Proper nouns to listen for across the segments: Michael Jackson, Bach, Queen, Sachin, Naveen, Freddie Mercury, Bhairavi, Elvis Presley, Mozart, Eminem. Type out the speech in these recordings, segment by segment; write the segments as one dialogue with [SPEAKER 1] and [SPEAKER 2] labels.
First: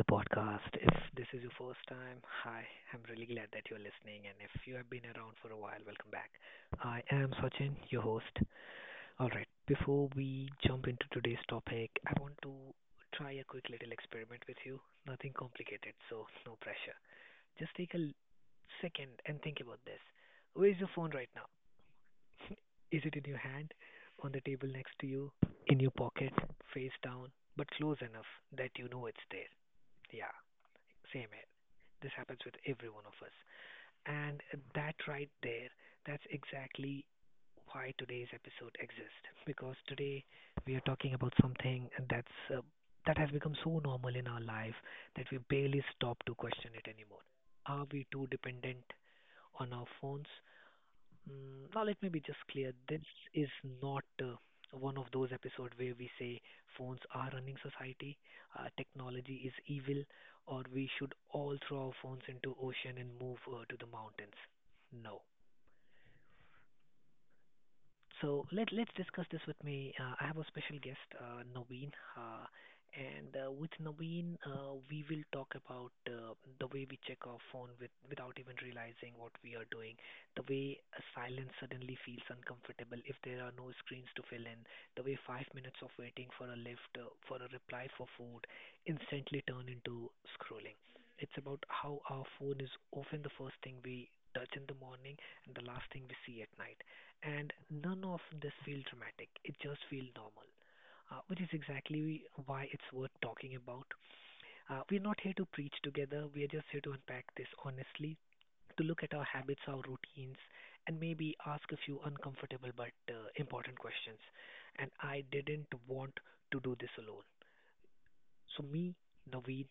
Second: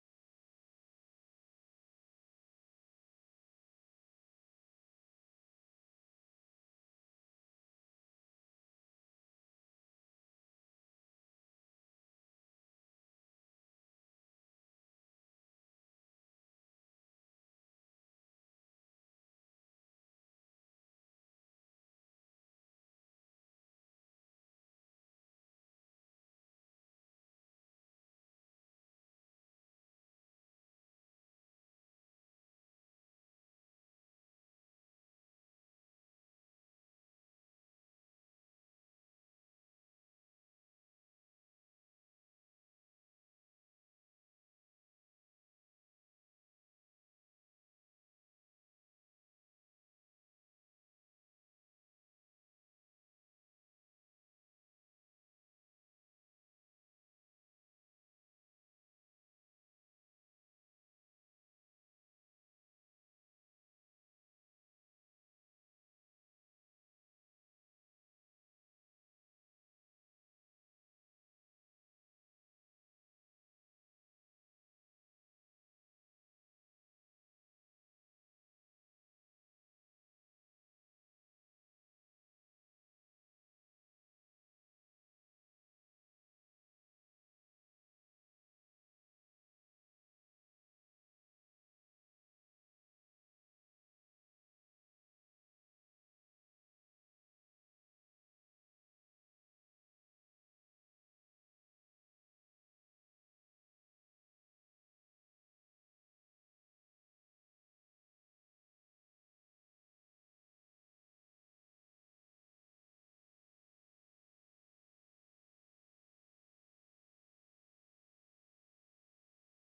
[SPEAKER 1] the podcast. If this is your first time, hi, I'm really glad that you're listening. And if you have been around for a while, welcome back. I am Sachin, your host. All right, before we jump into today's topic, I want to try a quick little experiment with you. Nothing complicated, so no pressure. Just second and think about this. Where is your phone right now? Is it in your hand, on the table next to you, in your pocket, face down, but close enough that you know it's there? Yeah, same here. This happens with every one of us. And that right there, that's exactly why today's episode exists. Because today we are talking about something that's that has become so normal in our life that we barely stop to question it anymore. Are we too dependent on our phones? Now let me be just clear. This is not one of those episodes where we say phones are running society, technology is evil, or we should all throw our phones into ocean and move to the mountains. No, so let's discuss this with me. I have a special guest, Naveen, and with Naveen, we will talk about the way we check our phone without even realizing what we are doing, the way a silence suddenly feels uncomfortable if there are no screens to fill in, the way 5 minutes of waiting for a lift, for a reply for food, instantly turn into scrolling. It's about how our phone is often the first thing we touch in the morning and the last thing we see at night, and none of this feels dramatic. It just feels normal, which is exactly why it's worth talking about. We're not here to preach together. We are just here to unpack this honestly, to look at our habits, our routines, and maybe ask a few uncomfortable but important questions. And I didn't want to do this alone. So me, Naveen.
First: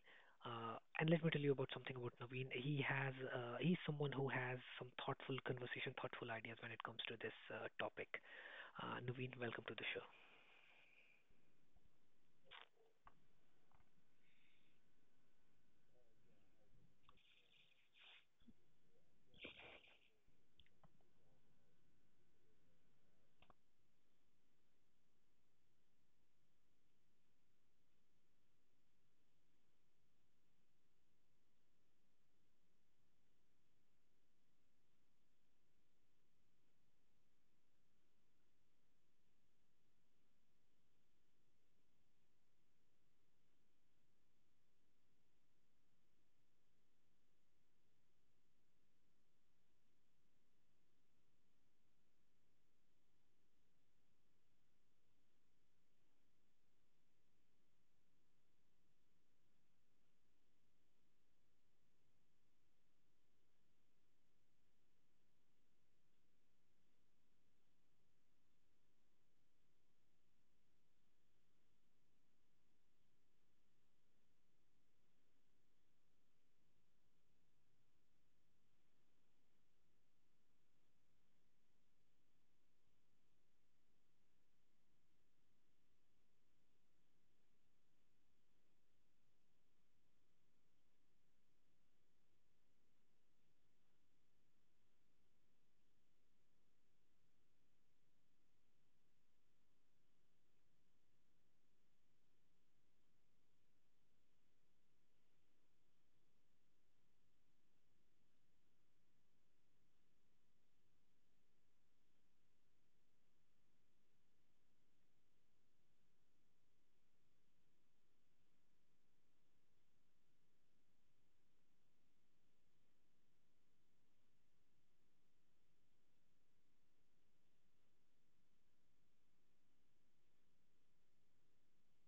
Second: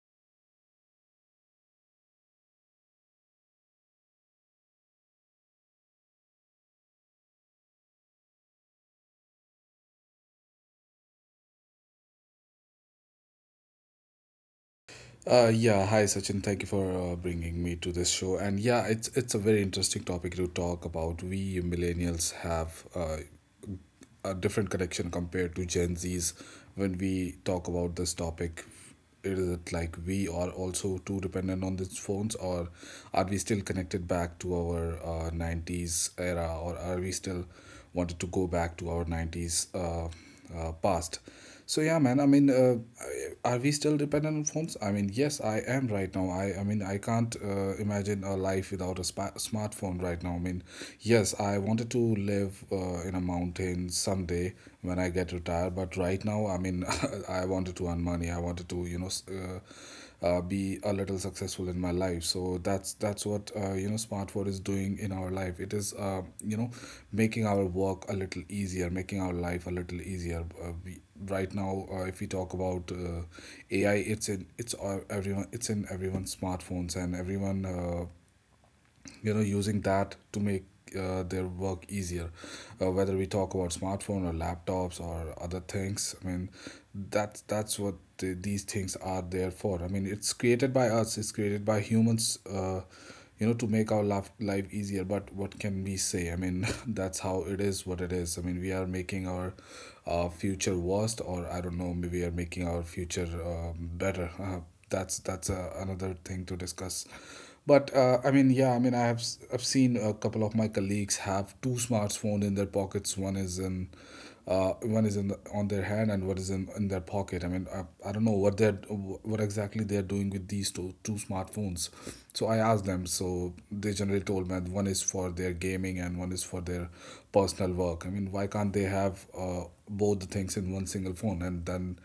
[SPEAKER 1] And let me tell you about something about Naveen. He's someone who has some thoughtful conversation, thoughtful ideas when it comes to this topic. Naveen, welcome to the show.
[SPEAKER 2] Yeah, hi Sachin. Thank you for bringing me to this show. And yeah, it's a very interesting topic to talk about. We millennials have a different connection compared to Gen Zs when we talk about this topic. Is it like we are also too dependent on these phones, or are we still connected back to our 90s era, or are we still wanted to go back to our 90s past. So yeah, man. Are we still dependent on phones? I mean, yes, I am right now. I mean, I can't imagine a life without a smartphone right now. I mean, yes, I wanted to live in a mountain someday when I get retired, but right now, I mean, I wanted to earn money. I wanted to, you know, be a little successful in my life. So that's what, you know, smartword is doing in our life. It is, you know, making our work a little easier, making our life a little easier. We, right now, if we talk about AI, it's all everyone, it's in everyone's smartphones, and everyone, you know, using that to make their work easier. Whether we talk about smartphone or laptops or other things, I mean that's what these things are there for. I mean, it's created by us, it's created by humans, you know, to make our life easier. But what can we say? I mean that's how it is, what it is. I mean, we are making our future worst, or I don't know, maybe we are making our future better. That's another thing to discuss, but yeah. I've seen a couple of my colleagues have two smartphones in their pockets. One is in the, on their hand, and one is in their pocket. I don't know what exactly they're doing with these two smartphones. So I asked them. So they generally told me that one is for their gaming and one is for their personal work. I mean, why can't they have both the things in one single phone? And then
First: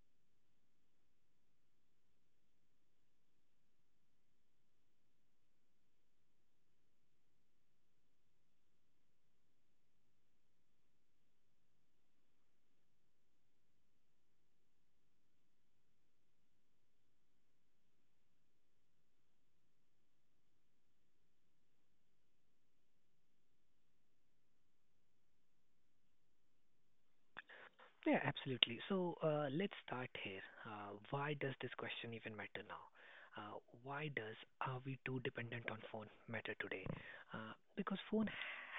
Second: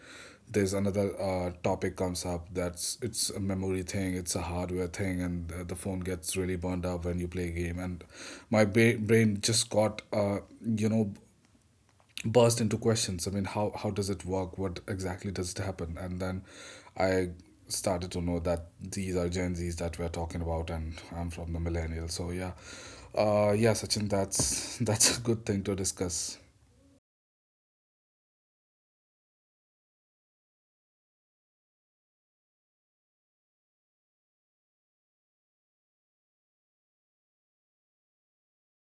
[SPEAKER 2] there's another topic comes up. That's, it's a memory thing, it's a hardware thing, and the phone gets really burned up when you play a game. And my brain just got, you know burst into questions. I mean, how does it work, what exactly does it happen? And then I started to know that these are Gen Z's that we're talking about, and I'm from the millennial. So yeah, yeah Sachin, that's that's a good thing to discuss.
[SPEAKER 1] Yeah, absolutely. So let's start here. Why does this question even matter now? Uh, why does are we too dependent on phone matter today? Because phone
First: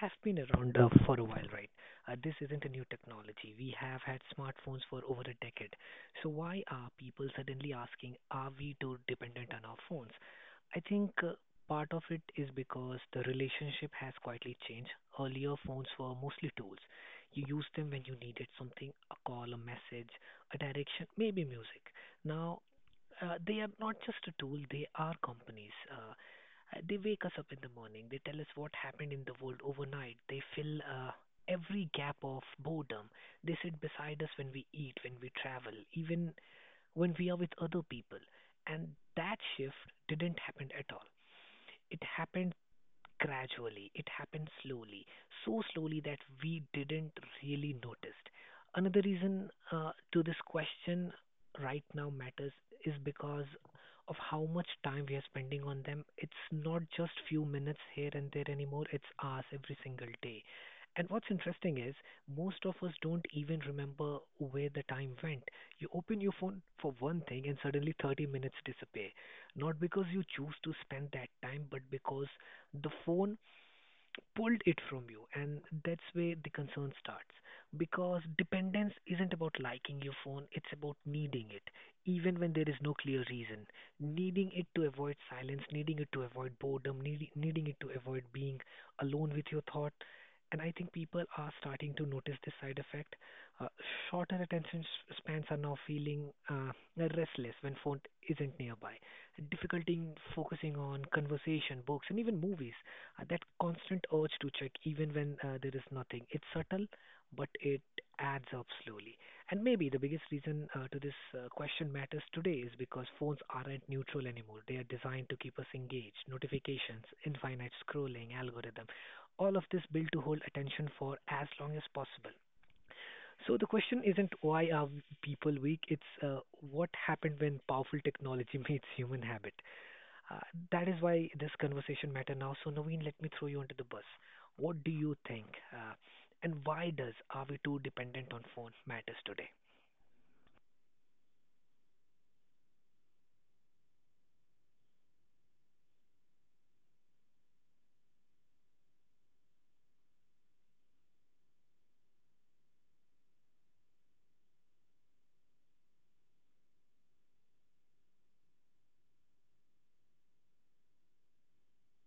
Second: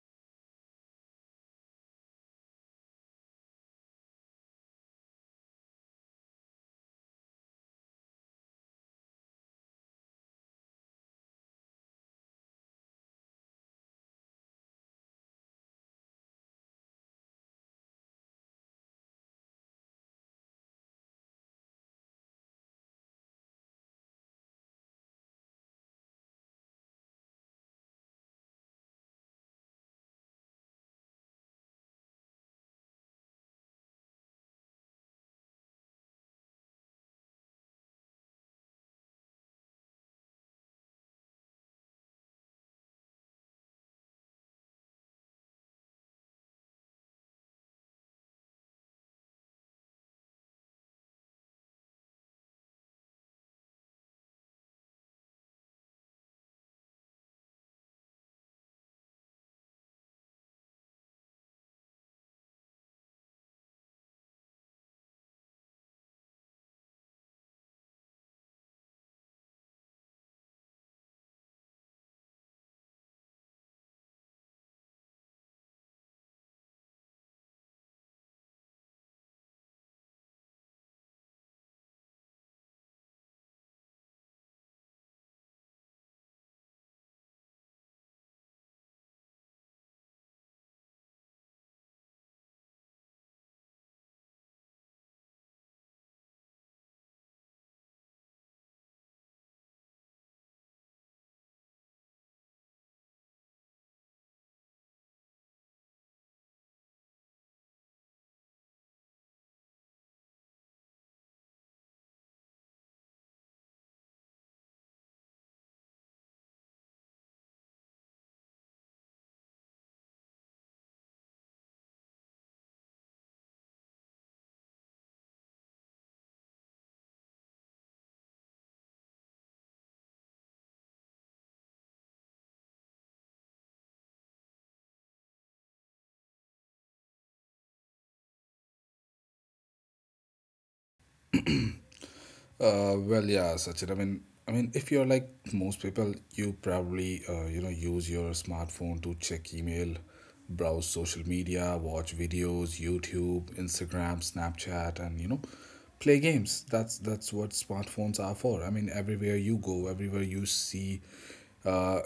[SPEAKER 1] have been around for a while, right? This isn't a new technology. We have had smartphones for over a decade. So why are people suddenly asking, are we too dependent on our phones? I think part of it is because the relationship has quietly changed. Earlier, phones were mostly tools. You used them when you needed something, a call, a message, a direction, maybe music. Now, they are not just a tool, they are companies. They wake us up in the morning, they tell us what happened in the world overnight, they fill every gap of boredom, they sit beside us when we eat, when we travel, even when we are with other people. And that shift didn't happen at all. It happened gradually. It happened slowly, so slowly that we didn't really notice. Another reason to this question right now matters is because of how much time we are spending on them. It's not just few minutes here and there anymore, it's hours every single day. And what's interesting is most of us don't even remember where the time went. You open your phone for one thing and suddenly 30 minutes disappear. Not because you choose to spend that time, but because the phone pulled it from you, and that's where the concern starts. Because dependence isn't about liking your phone, it's about needing it even when there is no clear reason, needing it to avoid silence, needing it to avoid boredom, needing it to avoid being alone with your thought. And I think people are starting to notice this side effect. uh, Shorter attention spans are now feeling restless when phone isn't nearby, difficulty in focusing on conversation books and even movies, that constant urge to check even when there is nothing. It's subtle, but it adds up slowly. And maybe the biggest reason to this question matters today is because phones aren't neutral anymore. They are designed to keep us engaged. Notifications, infinite scrolling, algorithm, all of this built to hold attention for as long as possible. So the question isn't why are people weak, it's what happened when powerful technology meets human habit. Uh, that is why this conversation matter now. So Naveen, let me throw you under the bus. What do you think, uh, and why does are we too dependent on phone matters today?
[SPEAKER 2] Well, yeah, Sachin. I mean, if you're like most people, you probably, you know, use your smartphone to check email, browse social media, watch videos, YouTube, Instagram, Snapchat, and, you know, play games. That's what smartphones are for. I mean, everywhere you go, everywhere you see, Uh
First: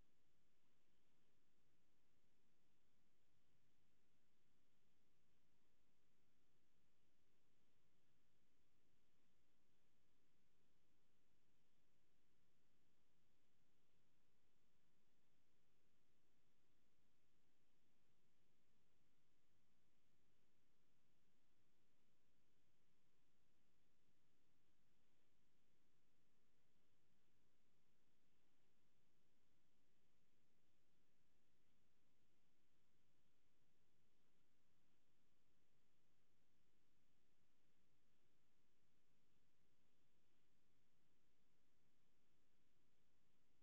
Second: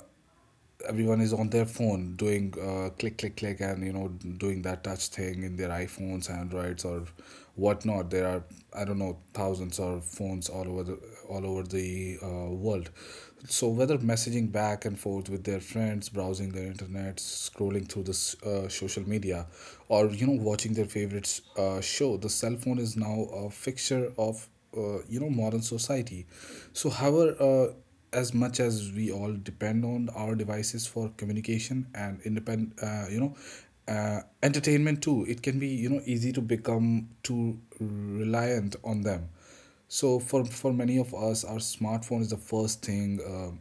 [SPEAKER 2] everyone is on their phone doing, click click click, and, you know, doing that touch thing in their iPhones, Androids, or whatnot. There are, I don't know, thousands of phones all over the world. So whether messaging back and forth with their friends, browsing the internet, scrolling through the social media, or, you know, watching their favorites show, the cell phone is now a fixture of, you know, modern society. So however. As much as we all depend on our devices for communication and independent entertainment too, it can be, you know, easy to become too reliant on them. So for many of us, our smartphone is the first thing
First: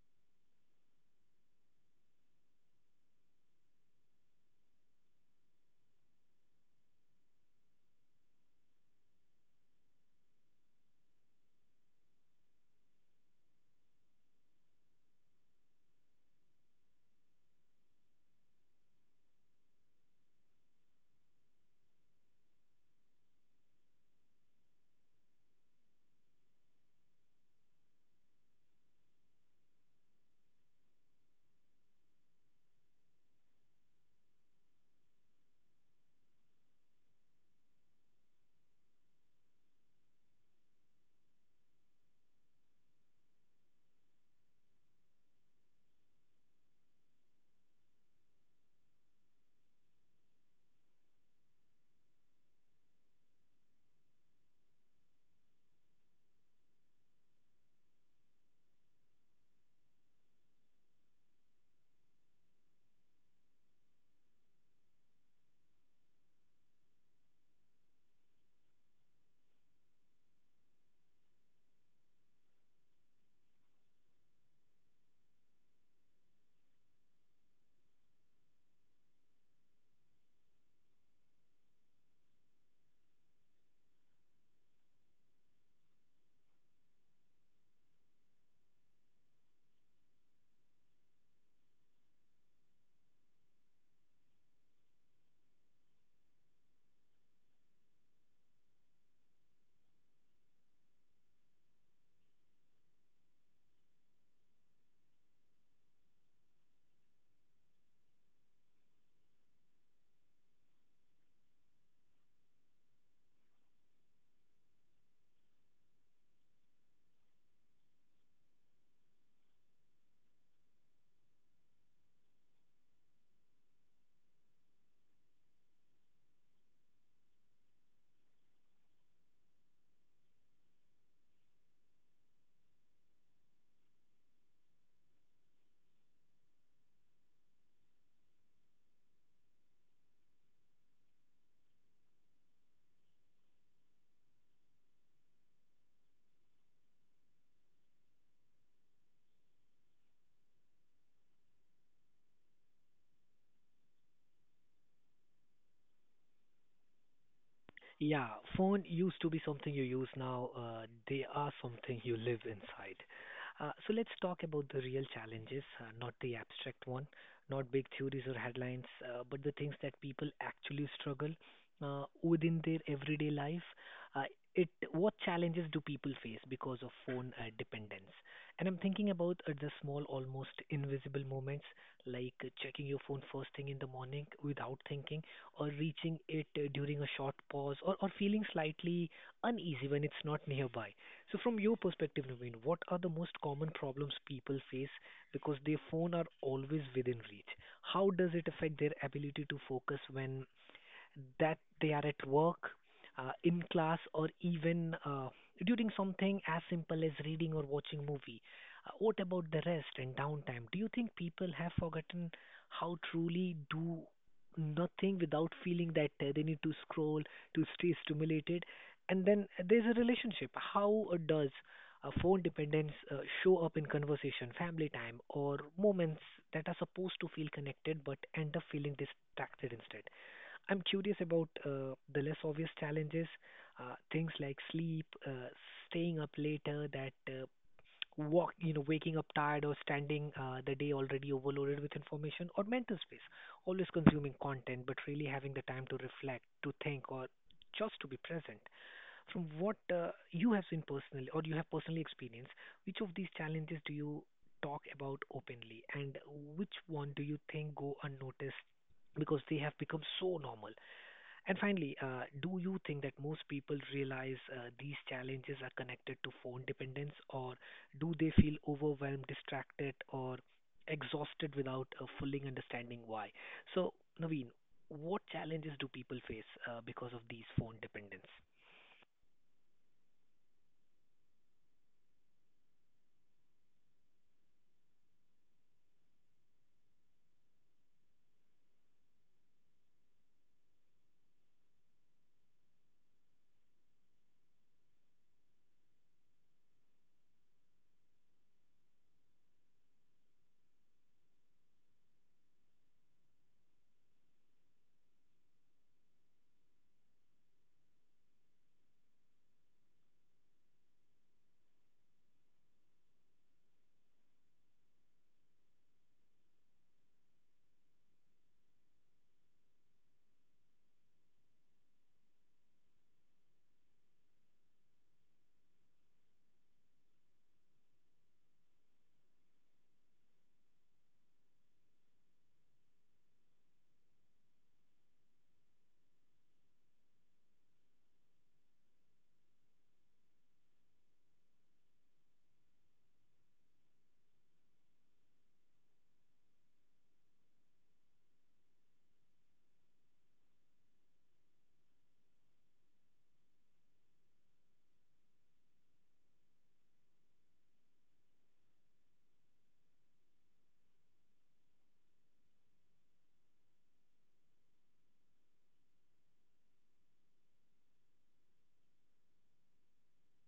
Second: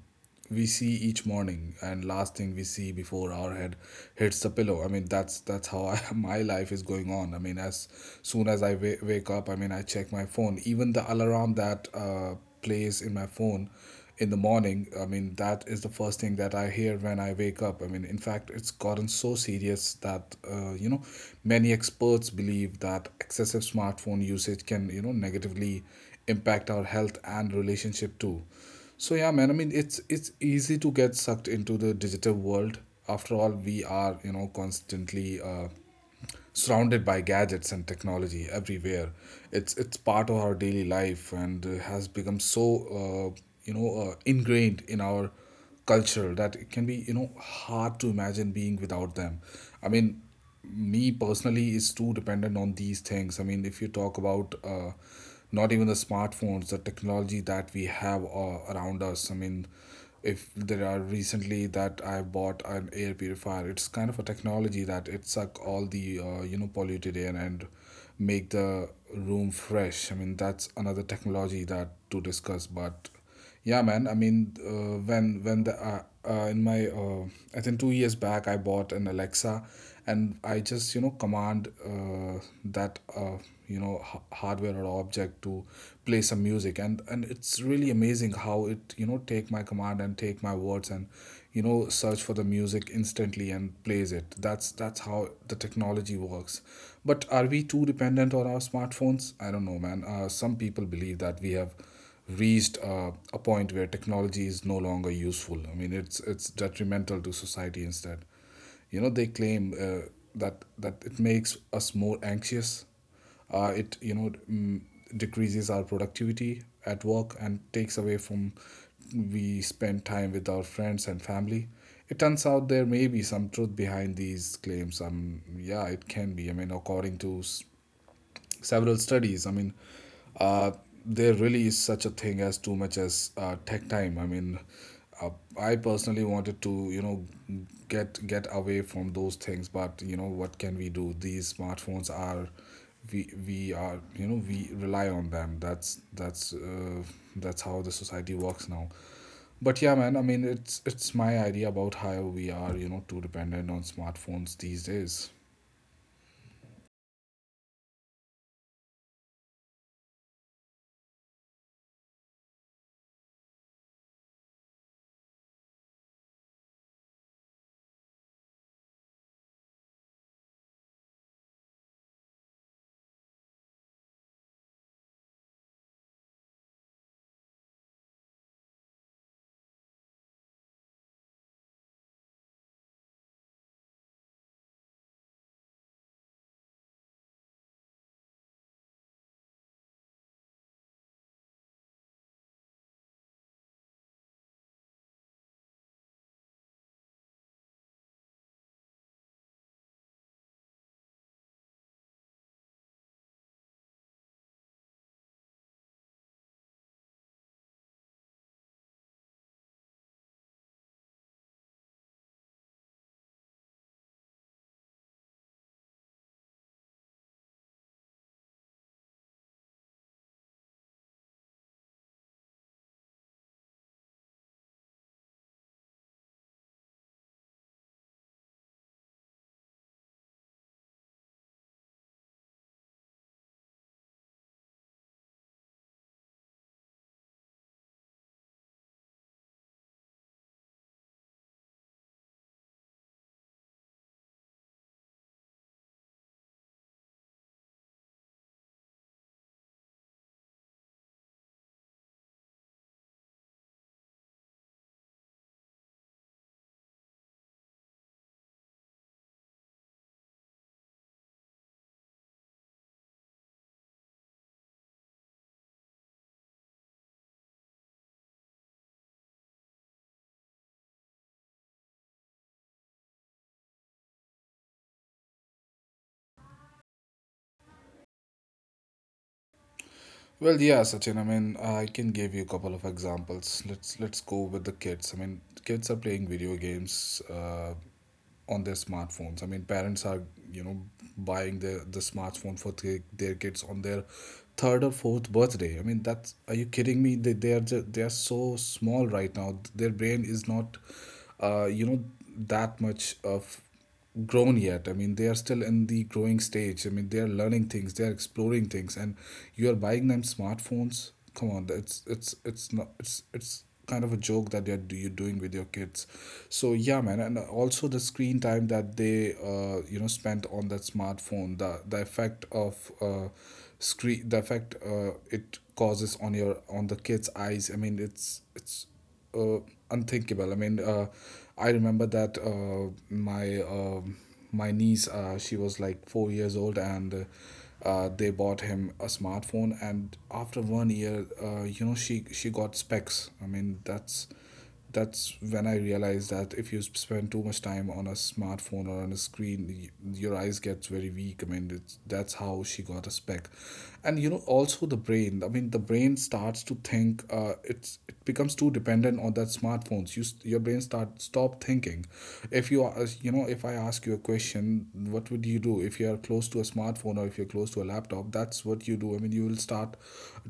[SPEAKER 2] we see each morning, and last thing we see before our head hits the pillow. I mean, that's how my life is going on. I mean, as soon as I wake up, I mean, I check my phone. Even the alarm that plays in my phone in the morning, I mean that is the first thing that I hear when I wake up. I mean, in fact, it's gotten so serious that, you know, many experts believe that excessive smartphone usage can, you know, negatively impact our health and relationship too. So yeah, man. I mean, it's easy to get sucked into the digital world. After all, we are, you know, constantly surrounded by gadgets and technology everywhere. It's part of our daily life and has become so, ingrained in our culture that it can be, you know, hard to imagine being without them. I mean, me personally is too dependent on these things. I mean, if you talk about, not even the smartphones, the technology that we have around us. I mean, if there are recently that I bought an air purifier, it's kind of a technology that it suck all the, you know, polluted air and make the room fresh. I mean, that's another technology that to discuss, but yeah, man. I mean, when the in my I think 2 years back, I bought an Alexa, and I just, you know, command that you know, hardware or object to play some music. And it's really amazing how it, you know, take my command and take my words and, you know, search for the music instantly and plays it. That's how the technology works. But are we too dependent on our smartphones? I don't know, man. Some people believe that we have reached a point where technology is no longer useful. I mean, it's detrimental to society instead. You know, they claim that it makes us more anxious. It, you know, decreases our productivity at work and takes away from we spend time with our friends and family. It turns out there may be some truth behind these claims. Yeah, it can be. I mean, according to several studies. Uh, there really is such a thing as too much as tech time. Uh, I personally wanted to, you know, get away from those things, but, you know, what can we do? These smartphones are, we are, you know, we rely on them. That's how the society works now. But yeah, man. I mean, it's my idea about how we are, you know, too dependent on smartphones these days.
[SPEAKER 1] Yeah, phone used to be something you use now. They are something you live inside. So let's talk about the real challenges, not the abstract one, not big theories or headlines, but the things that people actually struggle within their everyday life. Uh, it what challenges do people face because of phone dependence? And I'm thinking about the small, almost invisible moments, like checking your phone first thing in the morning without thinking or reaching it during a short pause or feeling slightly uneasy when it's not nearby. So from your perspective, Naveen, what are the most common problems people face because their phone are always within reach? How does it affect their ability to focus when that they are at work, in class, or even during something as simple as reading or watching movie. What about the rest and downtime? Do you think people have forgotten how truly do nothing without feeling that they need to scroll to stay stimulated? And then there's a relationship. How does phone dependence show up in conversation, family time, or moments that are supposed to feel connected but end up feeling distracted instead? I'm curious about the less obvious challenges, things like sleep, staying up later, that waking up tired or standing the day already overloaded with information, or mental space, always consuming content but really having the time to reflect, to think, or just to be present. From what you have seen personally, or you have personally experienced, which of these challenges do you talk about openly, and which one do you think go unnoticed because they have become so normal? And finally, do you think that most people realize these challenges are connected to phone dependence, or do they feel overwhelmed, distracted, or exhausted without fully understanding why? So, Naveen, what challenges do people face because of these phone dependence?
[SPEAKER 2] Well, yeah, Sachin. I mean, I can give you a couple of examples. Let's go with the kids. I mean, kids are playing video games on their smartphones. I mean, parents are, you know, buying the smartphone for their kids on their third or fourth birthday. I mean, that's, are you kidding me? They are just, they are so small right now. Their brain is not, uh, you know, that much of grown yet. I mean, they are still in the growing stage. I mean, they are learning things, they are exploring things, and you are buying them smartphones. Come on, it's not, it's, it's kind of a joke that you're doing with your kids. So yeah, man. And also the screen time that they, you know, spent on that smartphone, the effect of screen the effect it causes on your on the kids eyes, I mean it's uh, unthinkable. I mean, I remember that my my niece, she was like 4 years old, and they bought him a smartphone. And after 1 year, you know, she got specs. That's when I realized that if you spend too much time on a smartphone or on a screen, your eyes gets very weak. I mean, it's, that's how she got a spec, and, you know, also the brain. I mean, the brain starts to think. It's, it becomes too dependent on that smartphones. You, your brain start stop thinking. If you are, you know, if I ask you a question, what would you do if you are close to a smartphone or if you're close to a laptop? That's what you do. I mean, you will start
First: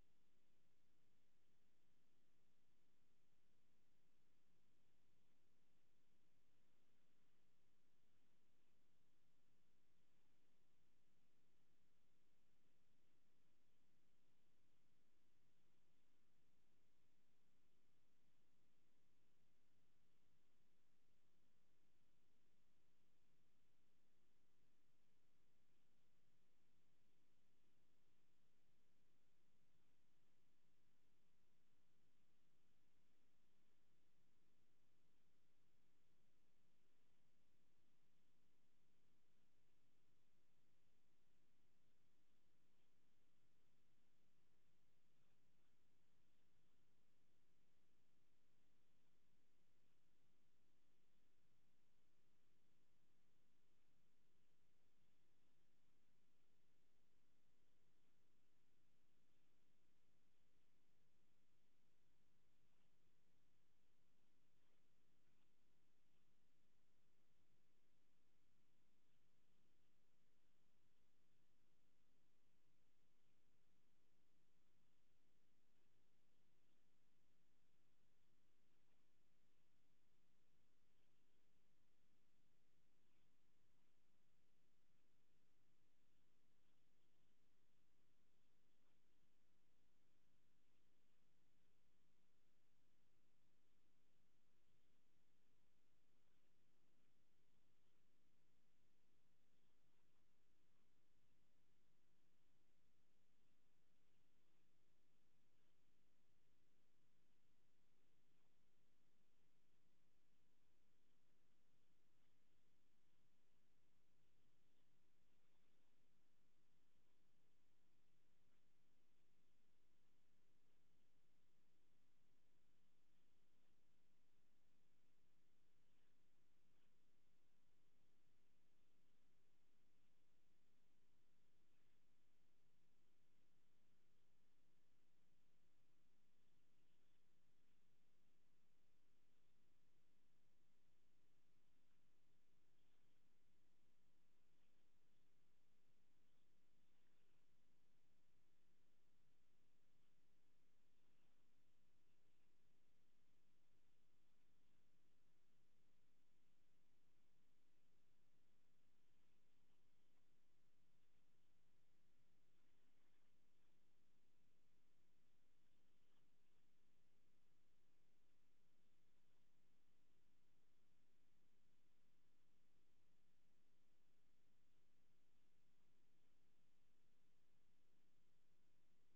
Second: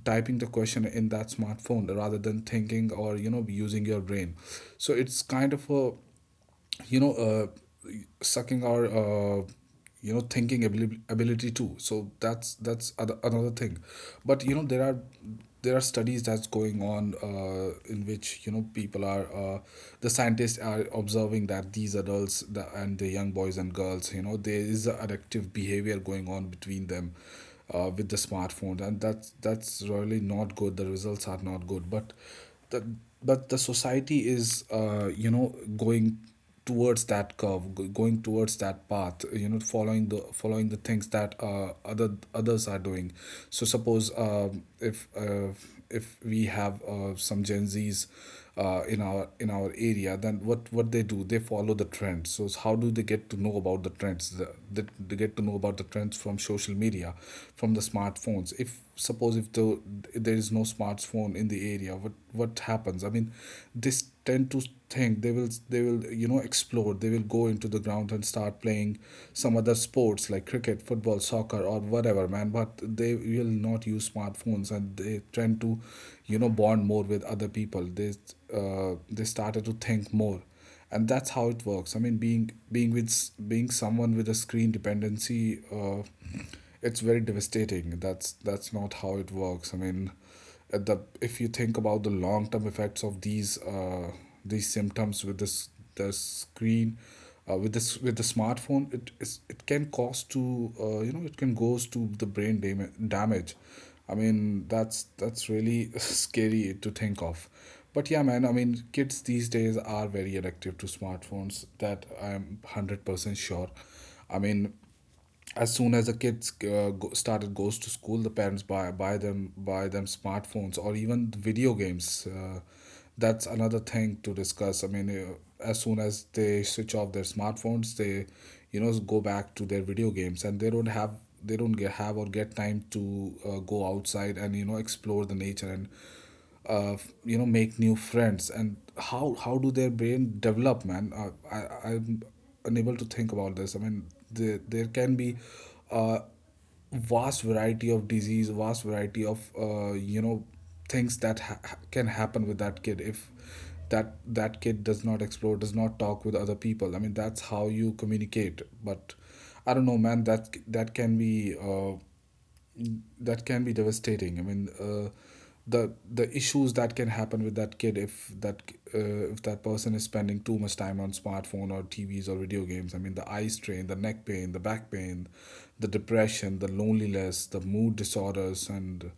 [SPEAKER 2] typing the question in that smartphone rather than thinking or using your brain, so it's kind of a you know uh, sucking our thinking ability too. So that's another thing. But there are studies that's going on, in which people are the scientists are observing that these adults, and the young boys and girls, there is a addictive behavior going on between them, with the smartphone. And that's really not good. The results are not good. But the but the society is going towards that curve, going towards that path, following the things that others are doing. So suppose, if we have, some Gen Z's in our area, then what they do, they follow the trends. So how do they get to know about the trends? They get to know about the trends from social media, from the smartphones. If suppose if the, there is no smartphone in the area, what happens? I mean, they tend to think, they will, explore, they will go into the ground and start playing some other sports like cricket, football, soccer, or whatever, man. But they will not use smartphones, and they tend to bond more, bond more with other people. They they started to think more. And that's how it works. I mean, being with being someone with a screen dependency, it's very devastating. That's not how it works. I mean, at the if you think about the long term effects of these, these symptoms with the screen this with the smartphone, it can cause to, it can goes to the brain damage. I mean, that's really scary to think of. But yeah, man, I mean, kids these days are very addictive to smartphones. That I'm 100% sure. I mean, as soon as the kids started goes to school, the parents buy them smartphones or even video games. That's another thing to discuss. I mean, as soon as they switch off their smartphones, they, go back to their video games, and they don't have, they don't get have or get time to go outside and explore the nature, and uh, make new friends. And how do their brain develop, man? I'm unable to think about this. I mean, there can be, uh, vast variety of disease, vast variety of things that can happen with that kid, if that kid does not explore, does not talk with other people. I mean, that's how you communicate. But I don't know, man, that can be, that can be devastating. I mean, the issues that can happen with that kid, if that person is spending too much time on smartphone or T V's or video games. I mean, the eye strain, the neck pain, the back pain, the depression, the loneliness, the mood disorders, and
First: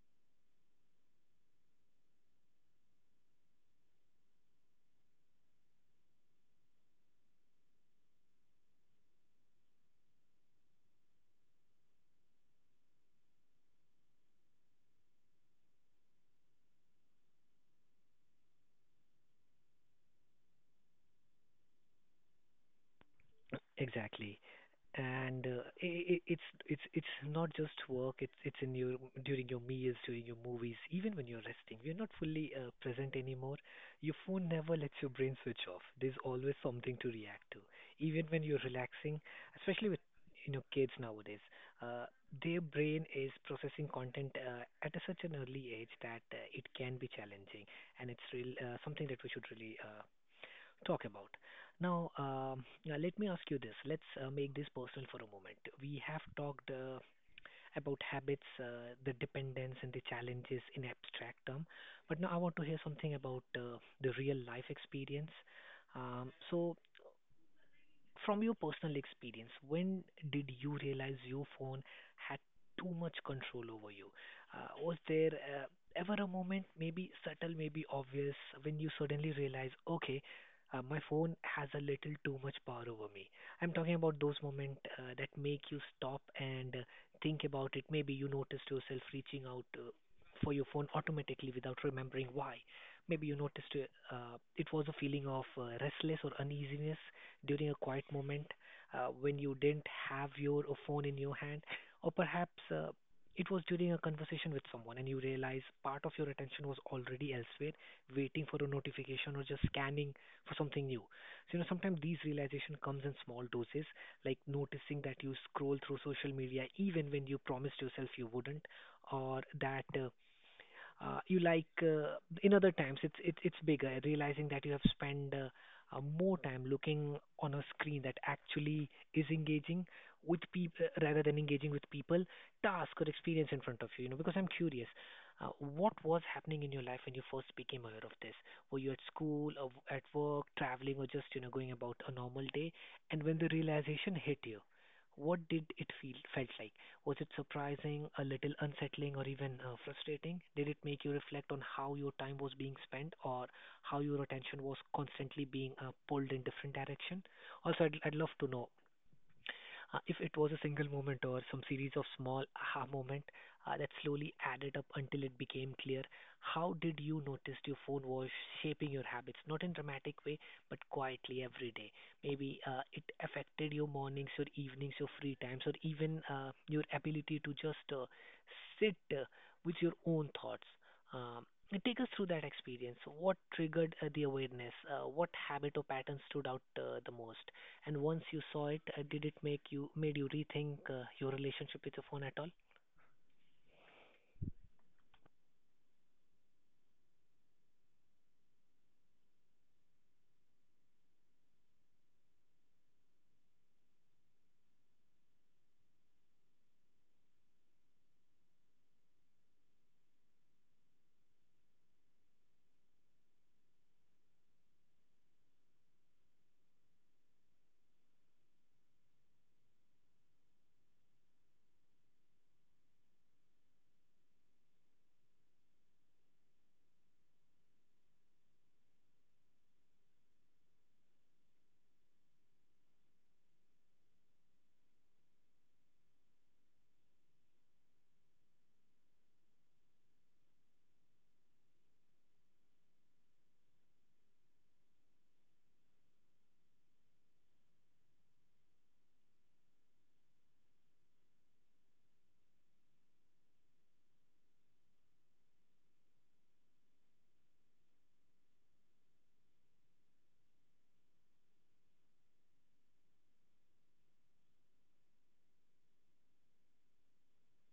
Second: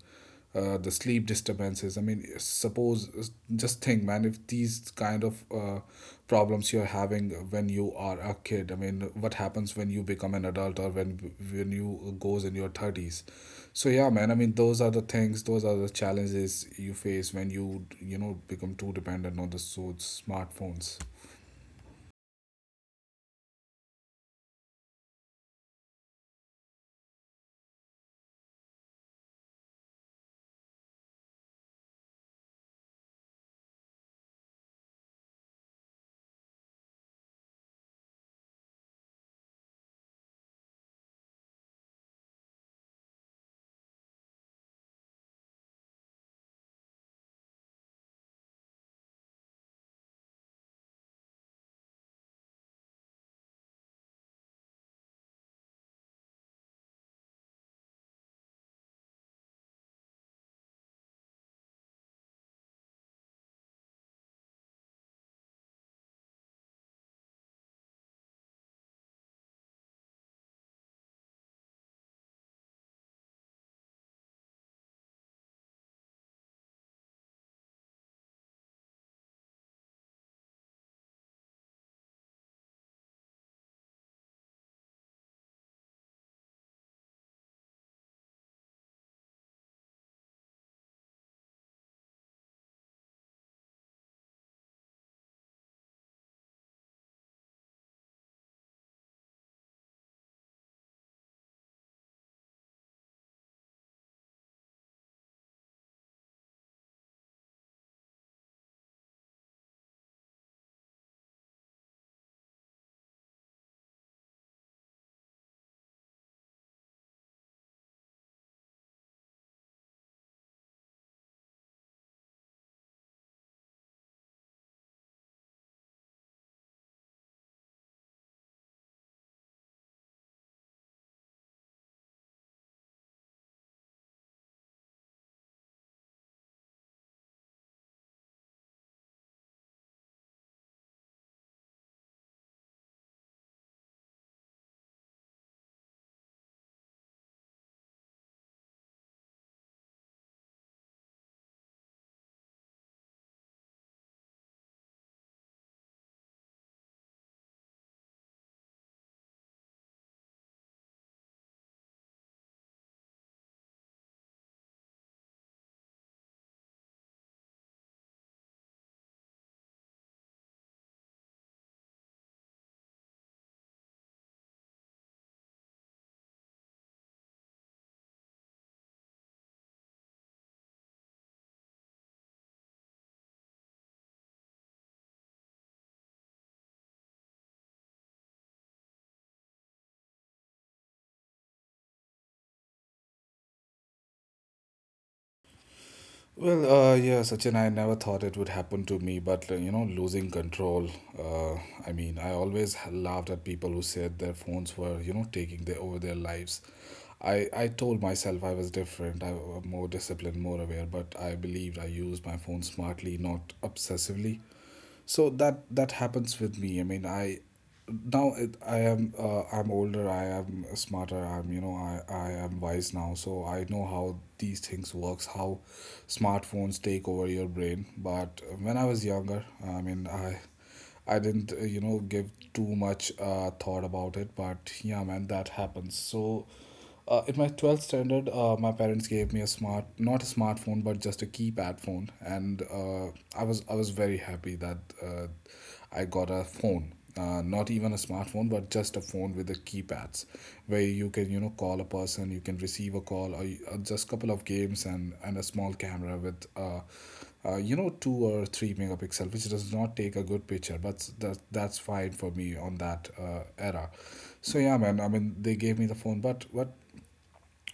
[SPEAKER 2] the sleep disturbances. I mean, suppose just think, man, if these kind of problems you're having when you are a kid, I mean, what happens when you become an adult, or when you goes in your thirties? So yeah, man, I mean, those are the things, those are the challenges you face when you know, become too dependent on the smartphones.
[SPEAKER 1] Exactly. and I it's it's not just work, it's in your during your meals, during your movies, even when you're resting you're not fully present anymore. Your phone never lets your brain switch off, there's always something to react to even when you're relaxing, especially with you know kids nowadays, uh, their brain is processing content at a, such an early age that it can be challenging. And it's real, something that we should really talk about. Now, yeah, let me ask you this. Let's make this personal for a moment. We have talked about habits, the dependence, and the challenges in abstract term, but now I want to hear something about the real life experience. So, from your personal experience, when did you realize your phone had too much control over you? Was there ever a moment, maybe subtle, maybe obvious, when you suddenly realize, okay, my phone has a little too much power over me? I'm talking about those moments that make you stop and think about it. Maybe you noticed yourself reaching out for your phone automatically without remembering why. Maybe you noticed it was a feeling of restless or uneasiness during a quiet moment when you didn't have your phone in your hand, or perhaps it was during a conversation with someone and you realize part of your attention was already elsewhere, waiting for a notification or just scanning for something new. So, you know, sometimes these realization comes in small doses, like noticing that you scroll through social media even when you promised yourself you wouldn't, or that you like in other times it's bigger realizing that you have spent more time looking on a screen that actually is engaging with people rather than engaging with people task or experience in front of you you know because I'm curious, what was happening in your life when you first became aware of this? Were you at school or at work, traveling, or just, you know, going about a normal day? And when the realization hit you, what did it feel felt like? Was it surprising, a little unsettling, or even frustrating? Did it make you reflect on how your time was being spent or how your attention was constantly being pulled in different direction? Also, I'd love to know if it was a single moment or some series of small aha moment that slowly added up until it became clear, how did you notice your phone was shaping your habits? Not in dramatic way, but quietly every day. Maybe it affected your mornings, your evenings, your free times, or even your ability to just sit with your own thoughts. Um, Take us through that experience. What triggered the awareness? What habit or pattern stood out the most? And once you saw it, did it make you rethink your relationship with your phone at all?
[SPEAKER 2] Well, yeah, Sachin, I never thought it would happen to me, but, losing control. Uh, I mean, I always laughed at people who said their phones were, taking over their lives. I told myself I was different, I was more disciplined, more aware, but I believed I used my phone smartly, not obsessively. So that happens with me. I mean, I am, I'm older, I am smarter, I'm, I am wise now, so I know how these things works, how smartphones take over your brain. But when I was younger, I mean, I didn't, give too much thought about it. But yeah, man, that happens. So, in my 12th standard, my parents gave me a not a smartphone, but just a keypad phone. And I was very happy that uh, I got a phone. Not even a smartphone, but just a phone with the keypads, where you can, call a person, you can receive a call, or just couple of games, and a small camera with, two or three megapixel, which does not take a good picture, but that's fine for me on that era. So yeah, man. I mean, they gave me the phone. But what,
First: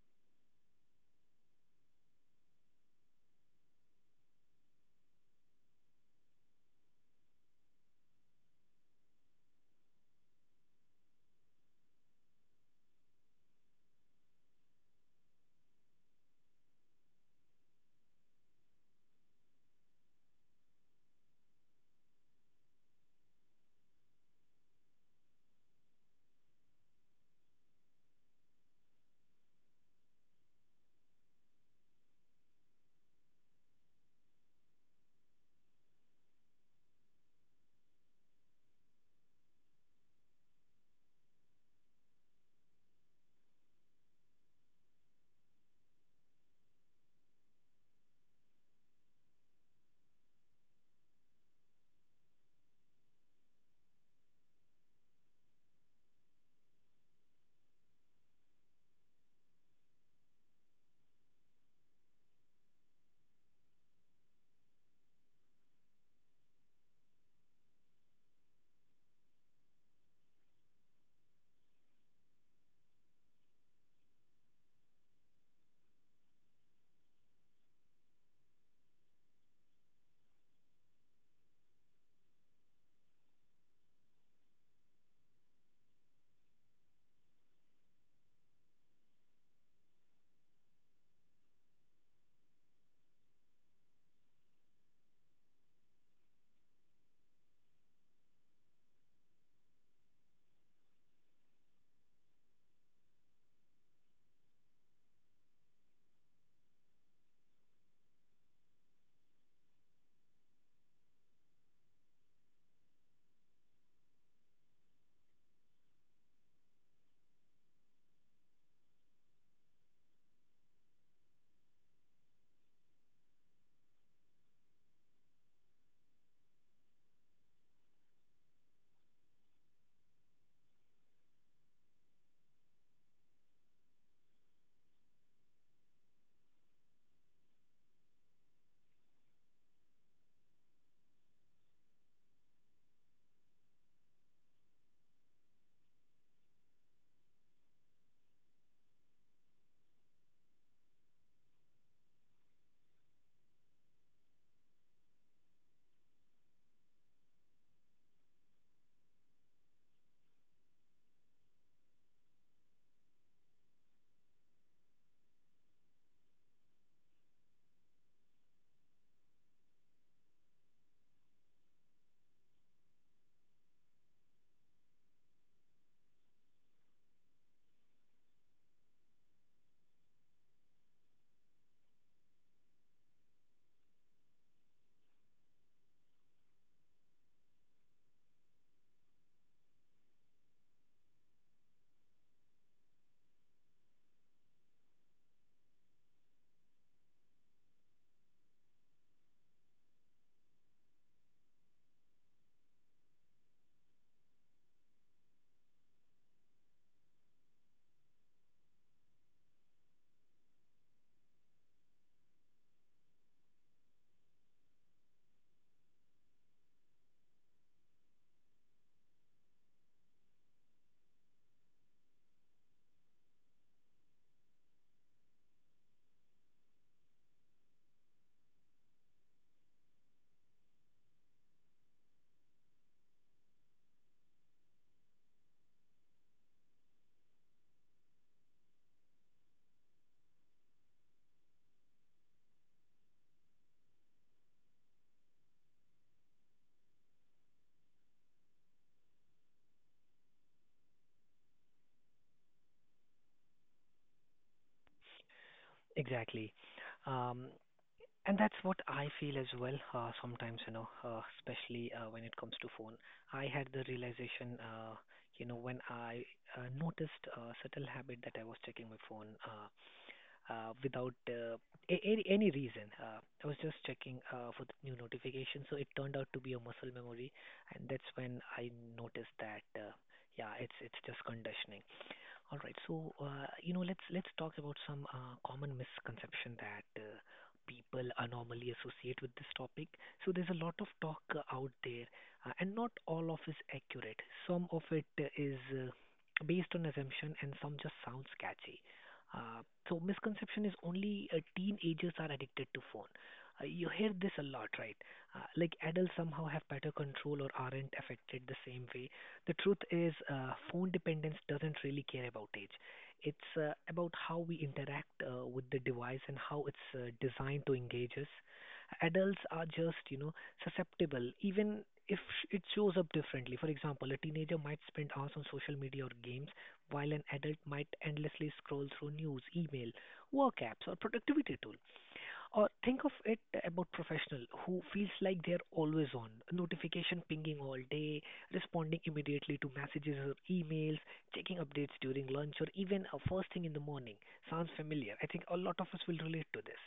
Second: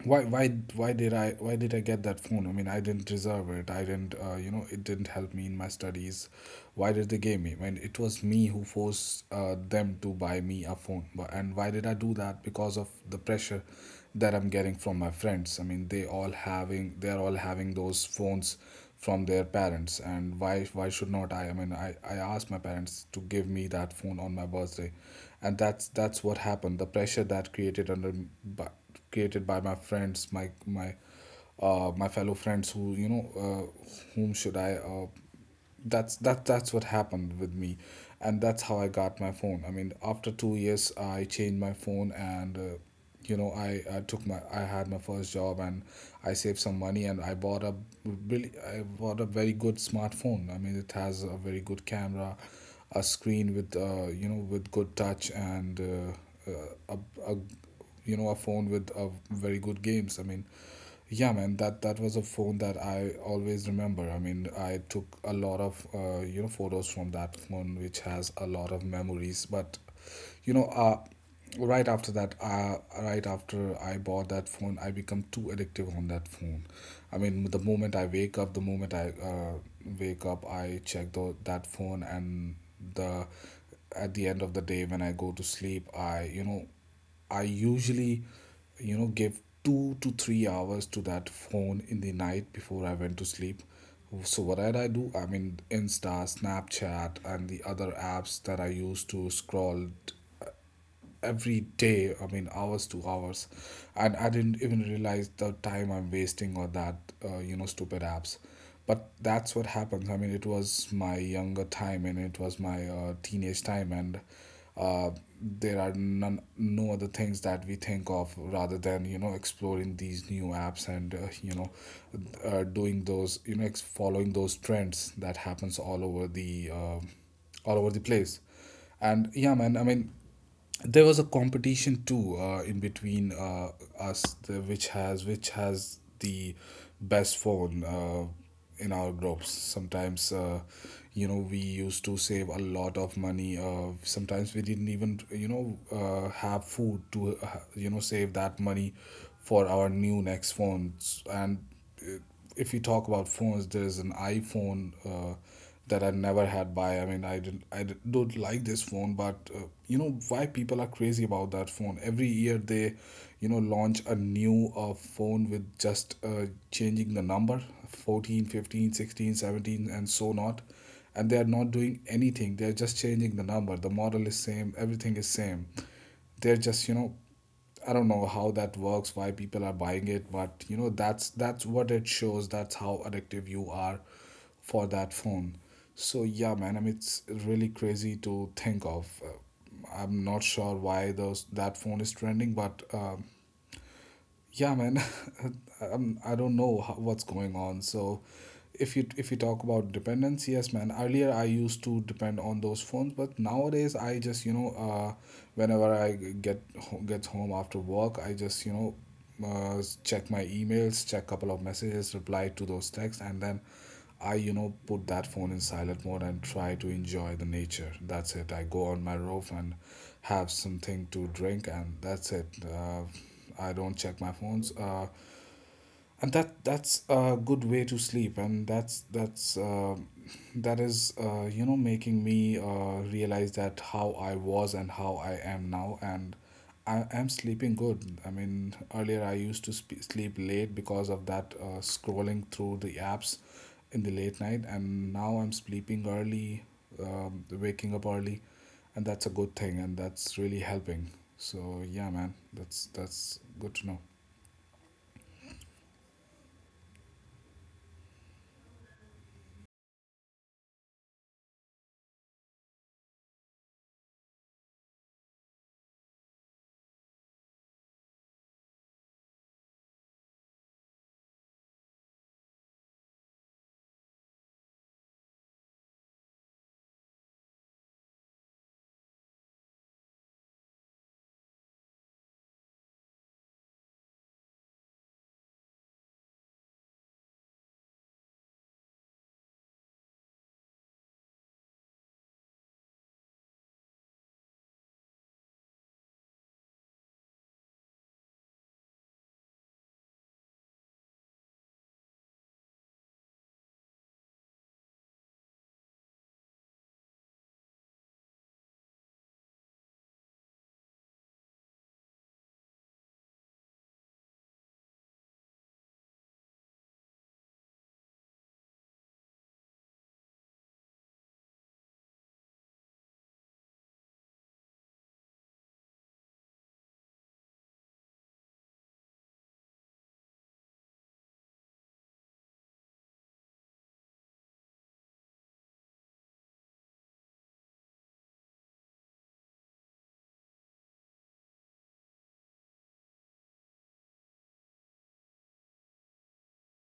[SPEAKER 2] why why why did I get that phone? I mean, I didn't deserve it. I didn't, it didn't help me in my studies. Why did they give me? I mean, it was me who forced, them to buy me a phone. And why did I do that? Because of the pressure that I'm getting from my friends. I mean, they're all having those phones from their parents. And why should not I? I mean, I asked my parents to give me that phone on my birthday. And that's what happened. The pressure that created under by, created by my friends, my fellow friends, who, whom should I, that's that's what happened with me. And that's how I got my phone. I mean, after 2 years, I changed my phone. And, I took my, I had my first job, and I saved some money, and I bought a, really I bought a very good smartphone. I mean, it has a very good camera, a screen with, with good touch, and, uh, a you know a phone with, very good games. I mean, yeah, man, that was a phone that I always remember. I mean, I took a lot of, photos from that phone, which has a lot of memories. But you know, uh, right after that, right after I bought that phone, I become too addictive on that phone. I mean, the moment I wake up, the moment I, I check that phone. And the at the end of the day when I go to sleep, I, usually, give 2 to 3 hours to that phone in the night before I went to sleep. So what did I do? I mean, Insta, Snapchat, and the other apps that I use to scroll every day. I mean, hours to hours. And I didn't even realize the time I'm wasting, or that you know stupid apps. But that's what happens. I mean, it was my younger time, and it was my, teenage time. And, uh, there are none, no other things that we think of, rather than, exploring these new apps, and, doing those, following those trends that happens all over the, all over the place. And yeah, man, I mean, there was a competition too, in between us, which has the best phone, in our groups. Sometimes, we used to save a lot of money. Sometimes we didn't even, have food to, save that money for our new next phones. And, uh, if we talk about phones, there is an iPhone, that I never had by. I mean, I didn't, don't like this phone. But, why people are crazy about that phone? Every year they, launch a new, phone with just, changing the number: 14, 15, 16, 17, and so not. And they are not doing anything. They are just changing the number. The model is same. Everything is same. They're just, I don't know how that works, why people are buying it. But that's what it shows. That's how addictive you are for that phone. So yeah, man, I mean, it's really crazy to think of. I'm not sure why those that phone is trending, but, yeah, man. I don't know what's going on. So if you talk about dependence, yes, man, earlier I used to depend on those phones. But nowadays, I just, whenever I get home after work, I just, check my emails, check couple of messages, reply to those texts, and then I, put that phone in silent mode and try to enjoy the nature. That's it. I go on my roof and have something to drink, and that's it. I don't check my phones. And that's a good way to sleep. And that is making me realize that how I was and how I am now, and I am sleeping good. I mean, earlier I used to sleep late because of that scrolling through the apps in the late night, and now I'm sleeping early, waking up early, and that's a good thing, and that's really helping. So yeah, man, that's good to know.
[SPEAKER 1] Exactly. Um, And that's what I feel as well. Sometimes, you know, especially when it comes to phone, I had the realization, you know, when I noticed a subtle habit that I was checking my phone without any any reason. I was just checking for the new notification, so it turned out to be a muscle memory, and that's when I noticed that, yeah, it's just conditioning. All right. So, you know, let's talk about some common misconception that people are normally associate with this topic. So there's a lot of talk out there, and not all of is accurate. Some of it is based on assumption, and some just sounds catchy. Uh, so misconception is only teenagers are addicted to phone. You hear this a lot, right? Like adults somehow have better control or aren't affected the same way. The truth is, phone dependence doesn't really care about age. It's about how we interact with the device and how it's designed to engage us. Adults are just, you know, susceptible, even if it shows up differently. For example, a teenager might spend hours on social media or games, while an adult might endlessly scroll through news, email, work apps, or productivity tools. Or think of it about professional who feels like they're always on, notification pinging all day, responding immediately to messages or emails, checking updates during lunch, or even first thing in the morning. Sounds familiar. I think a lot of us will relate to this.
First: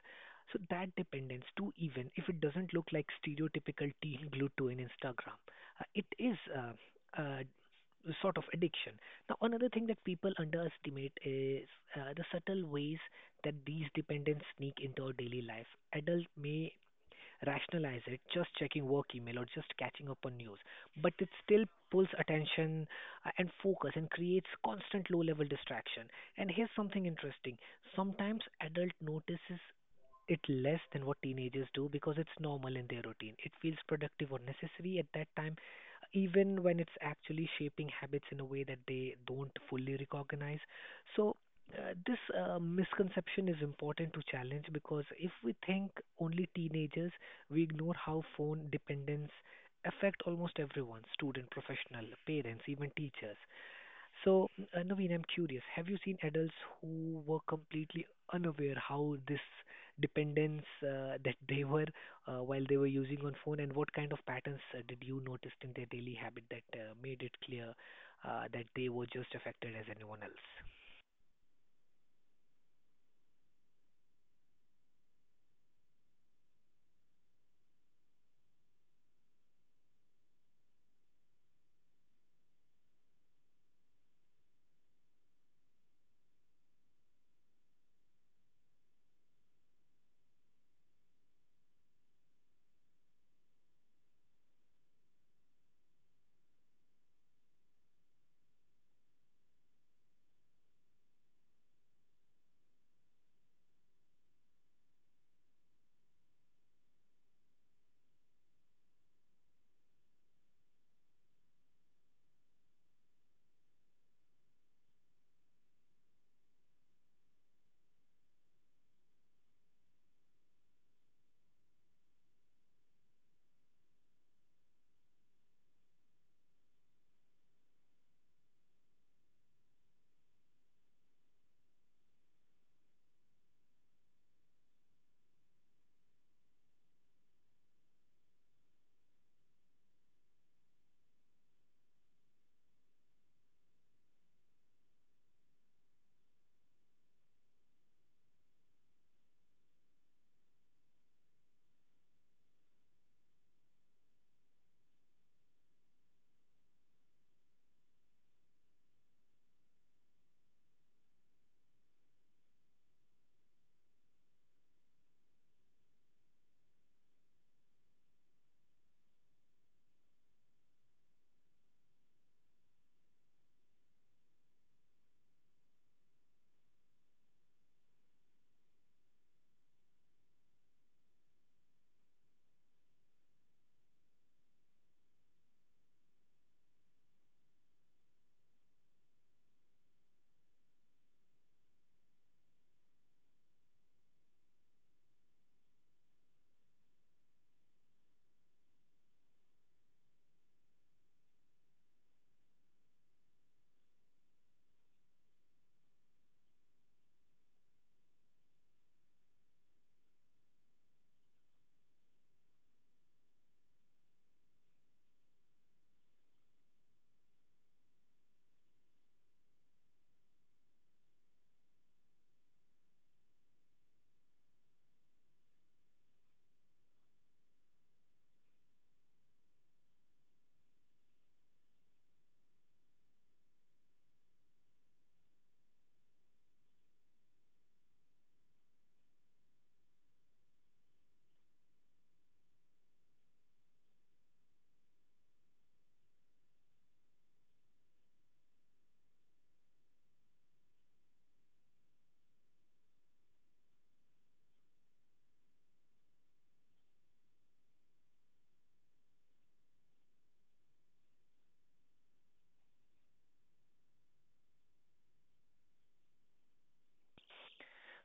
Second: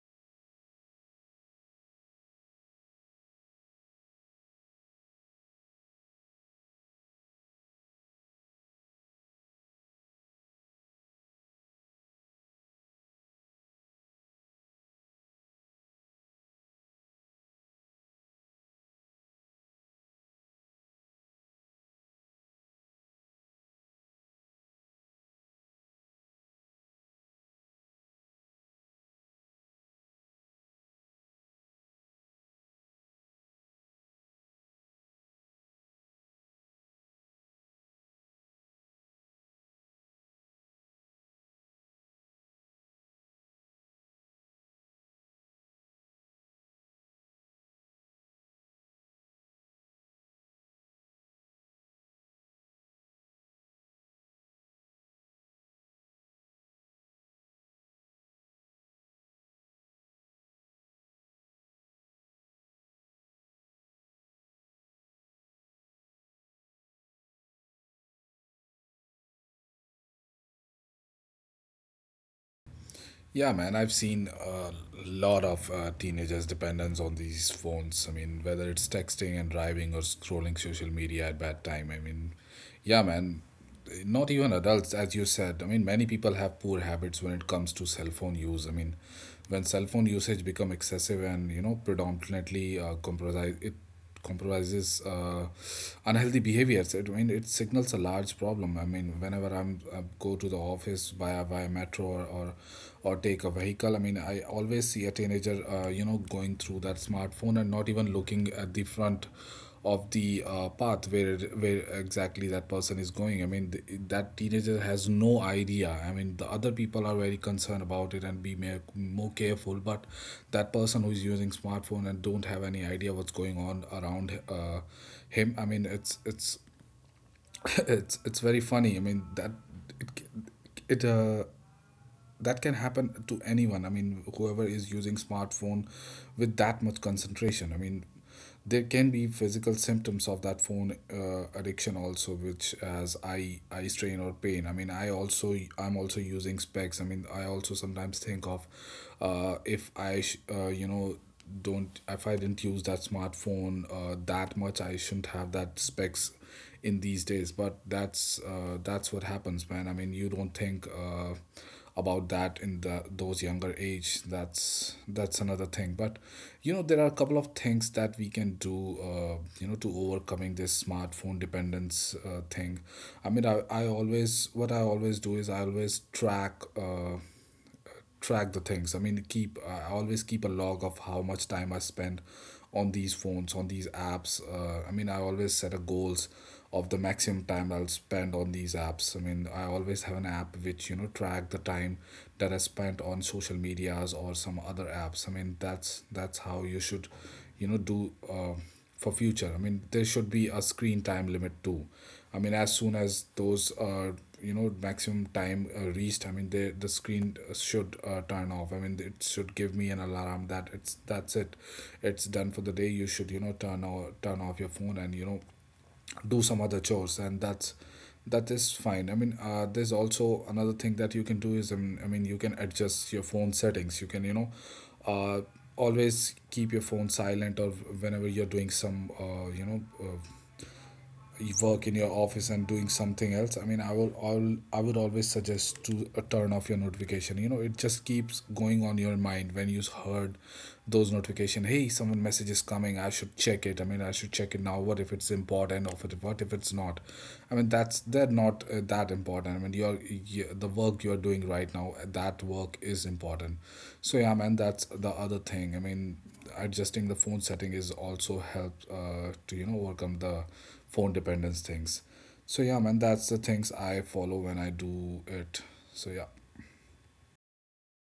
[SPEAKER 1] So that dependence too, even if it doesn't look like stereotypical teen glued to an Instagram, it is sort of addiction. Now, another thing that people underestimate is the subtle ways that these dependents sneak into our daily life. Adults may rationalize it, just checking work email or just catching up on news. But it still pulls attention and focus and creates constant low level distraction. And here's something interesting, sometimes adult notices it less than what teenagers do because it's normal in their routine. It feels productive or necessary at that time, even when it's actually shaping habits in a way that they don't fully recognize. So, this misconception is important to challenge because if we think only teenagers, we ignore how phone dependence affect almost everyone, student, professional, parents, even teachers. So, Naveen, I'm curious. Have you seen adults who were completely unaware how this dependence that they were while they were using on phone, and what kind of patterns did you notice in their daily habit that made it clear that they were just affected as anyone else?
[SPEAKER 2] Yeah, man, I've seen a lot of teenagers' dependence on these phones. I mean, whether it's texting and driving or scrolling social media at bad time. I mean, yeah, man, not even adults, as you said. I mean, many people have poor habits when it comes to cell phone use. I mean, when cell phone usage become excessive and predominantly comprise it compromises unhealthy behaviors. I mean, it signals a large problem. I mean, whenever I go to the office via metro, or take a vehicle, I mean I always see a teenager, going through that smartphone and not even looking at the front of the path where exactly that person is going. I mean that teenager has no idea. I mean the other people are very concerned about it and be more careful, but that person who is using smartphone and don't have any idea what's going on around him. I mean it's it's very funny. I mean that it, it that can happen to anyone. I mean whoever is using smartphone with that much concentration. I mean there can be physical symptoms of that phone addiction also, which as eye strain or pain. I mean I'm also using specs. I mean I also sometimes think of if I sh- don't if I didn't use that smartphone that much, I shouldn't have that specs in these days. But that's what happens, man. I mean, you don't think about that in the those younger age. That's another thing. But you know, there are a couple of things that we can do, to overcoming this smartphone dependence thing. I mean, I always what I always do is I always track. Track the things. I mean, keep I always keep a log of how much time I spend on these phones, on these apps. I mean I always set a goals of the maximum time I'll spend on these apps. I mean I always have an app which track the time that I spent on social medias or some other apps. I mean that's how you should do for future. I mean there should be a screen time limit too. I mean as soon as those maximum time reached, I mean the screen should turn off. I mean it should give me an alarm that it's that's it, it's done for the day. You should turn off your phone and do some other chores, and that is fine. I mean there's also another thing that you can do is, you can adjust your phone settings. You can uh, always keep your phone silent, or whenever you're doing some work in your office and doing something else, I mean I will all I would always suggest to turn off your notification. You know, it just keeps going on your mind when you heard those notification, hey, someone message is coming, I should check it. I mean I should check it now, what if it's important, or what if it's not. I mean that's they're not that important. I mean your the work you're doing right now, that work is important. So yeah, man, that's the other thing. I mean, adjusting the phone setting is also helps to overcome the phone dependence things. So yeah, man, that's the things I follow when I do it. So yeah.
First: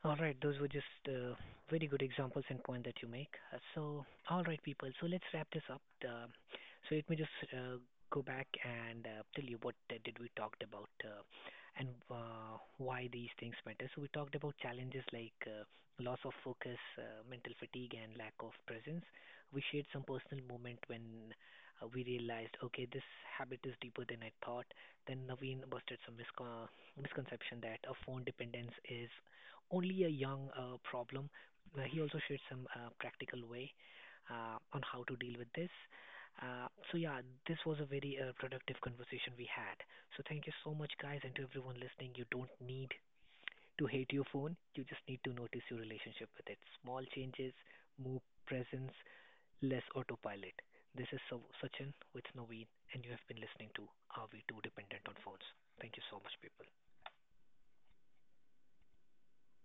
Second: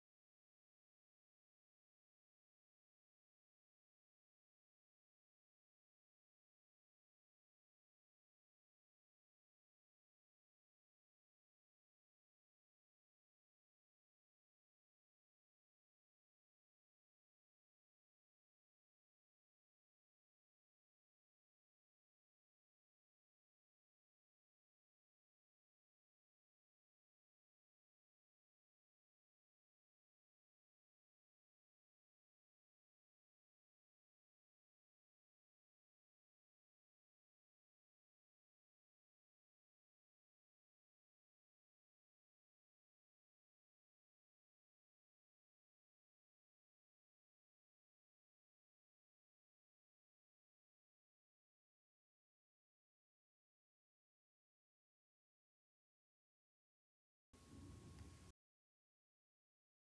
[SPEAKER 1] All right, those were just very good examples and point that you make. So, all right, people. So let's wrap this up. So let me just go back and tell you what did we talked about and why these things matter. So we talked about challenges like loss of focus, mental fatigue, and lack of presence. We shared some personal moment when we realized, okay, this habit is deeper than I thought. Then Naveen busted some misconception that a phone dependence is only a young problem. He also shared some practical way on how to deal with this. So yeah, this was a very productive conversation we had. So thank you so much, guys, and to everyone listening. You don't need to hate your phone. You just need to notice your relationship with it. Small changes, more presence, less autopilot. This is Sachin with Naveen, and you have been listening to Are We Too Dependent on Phones? Thank you so much, people.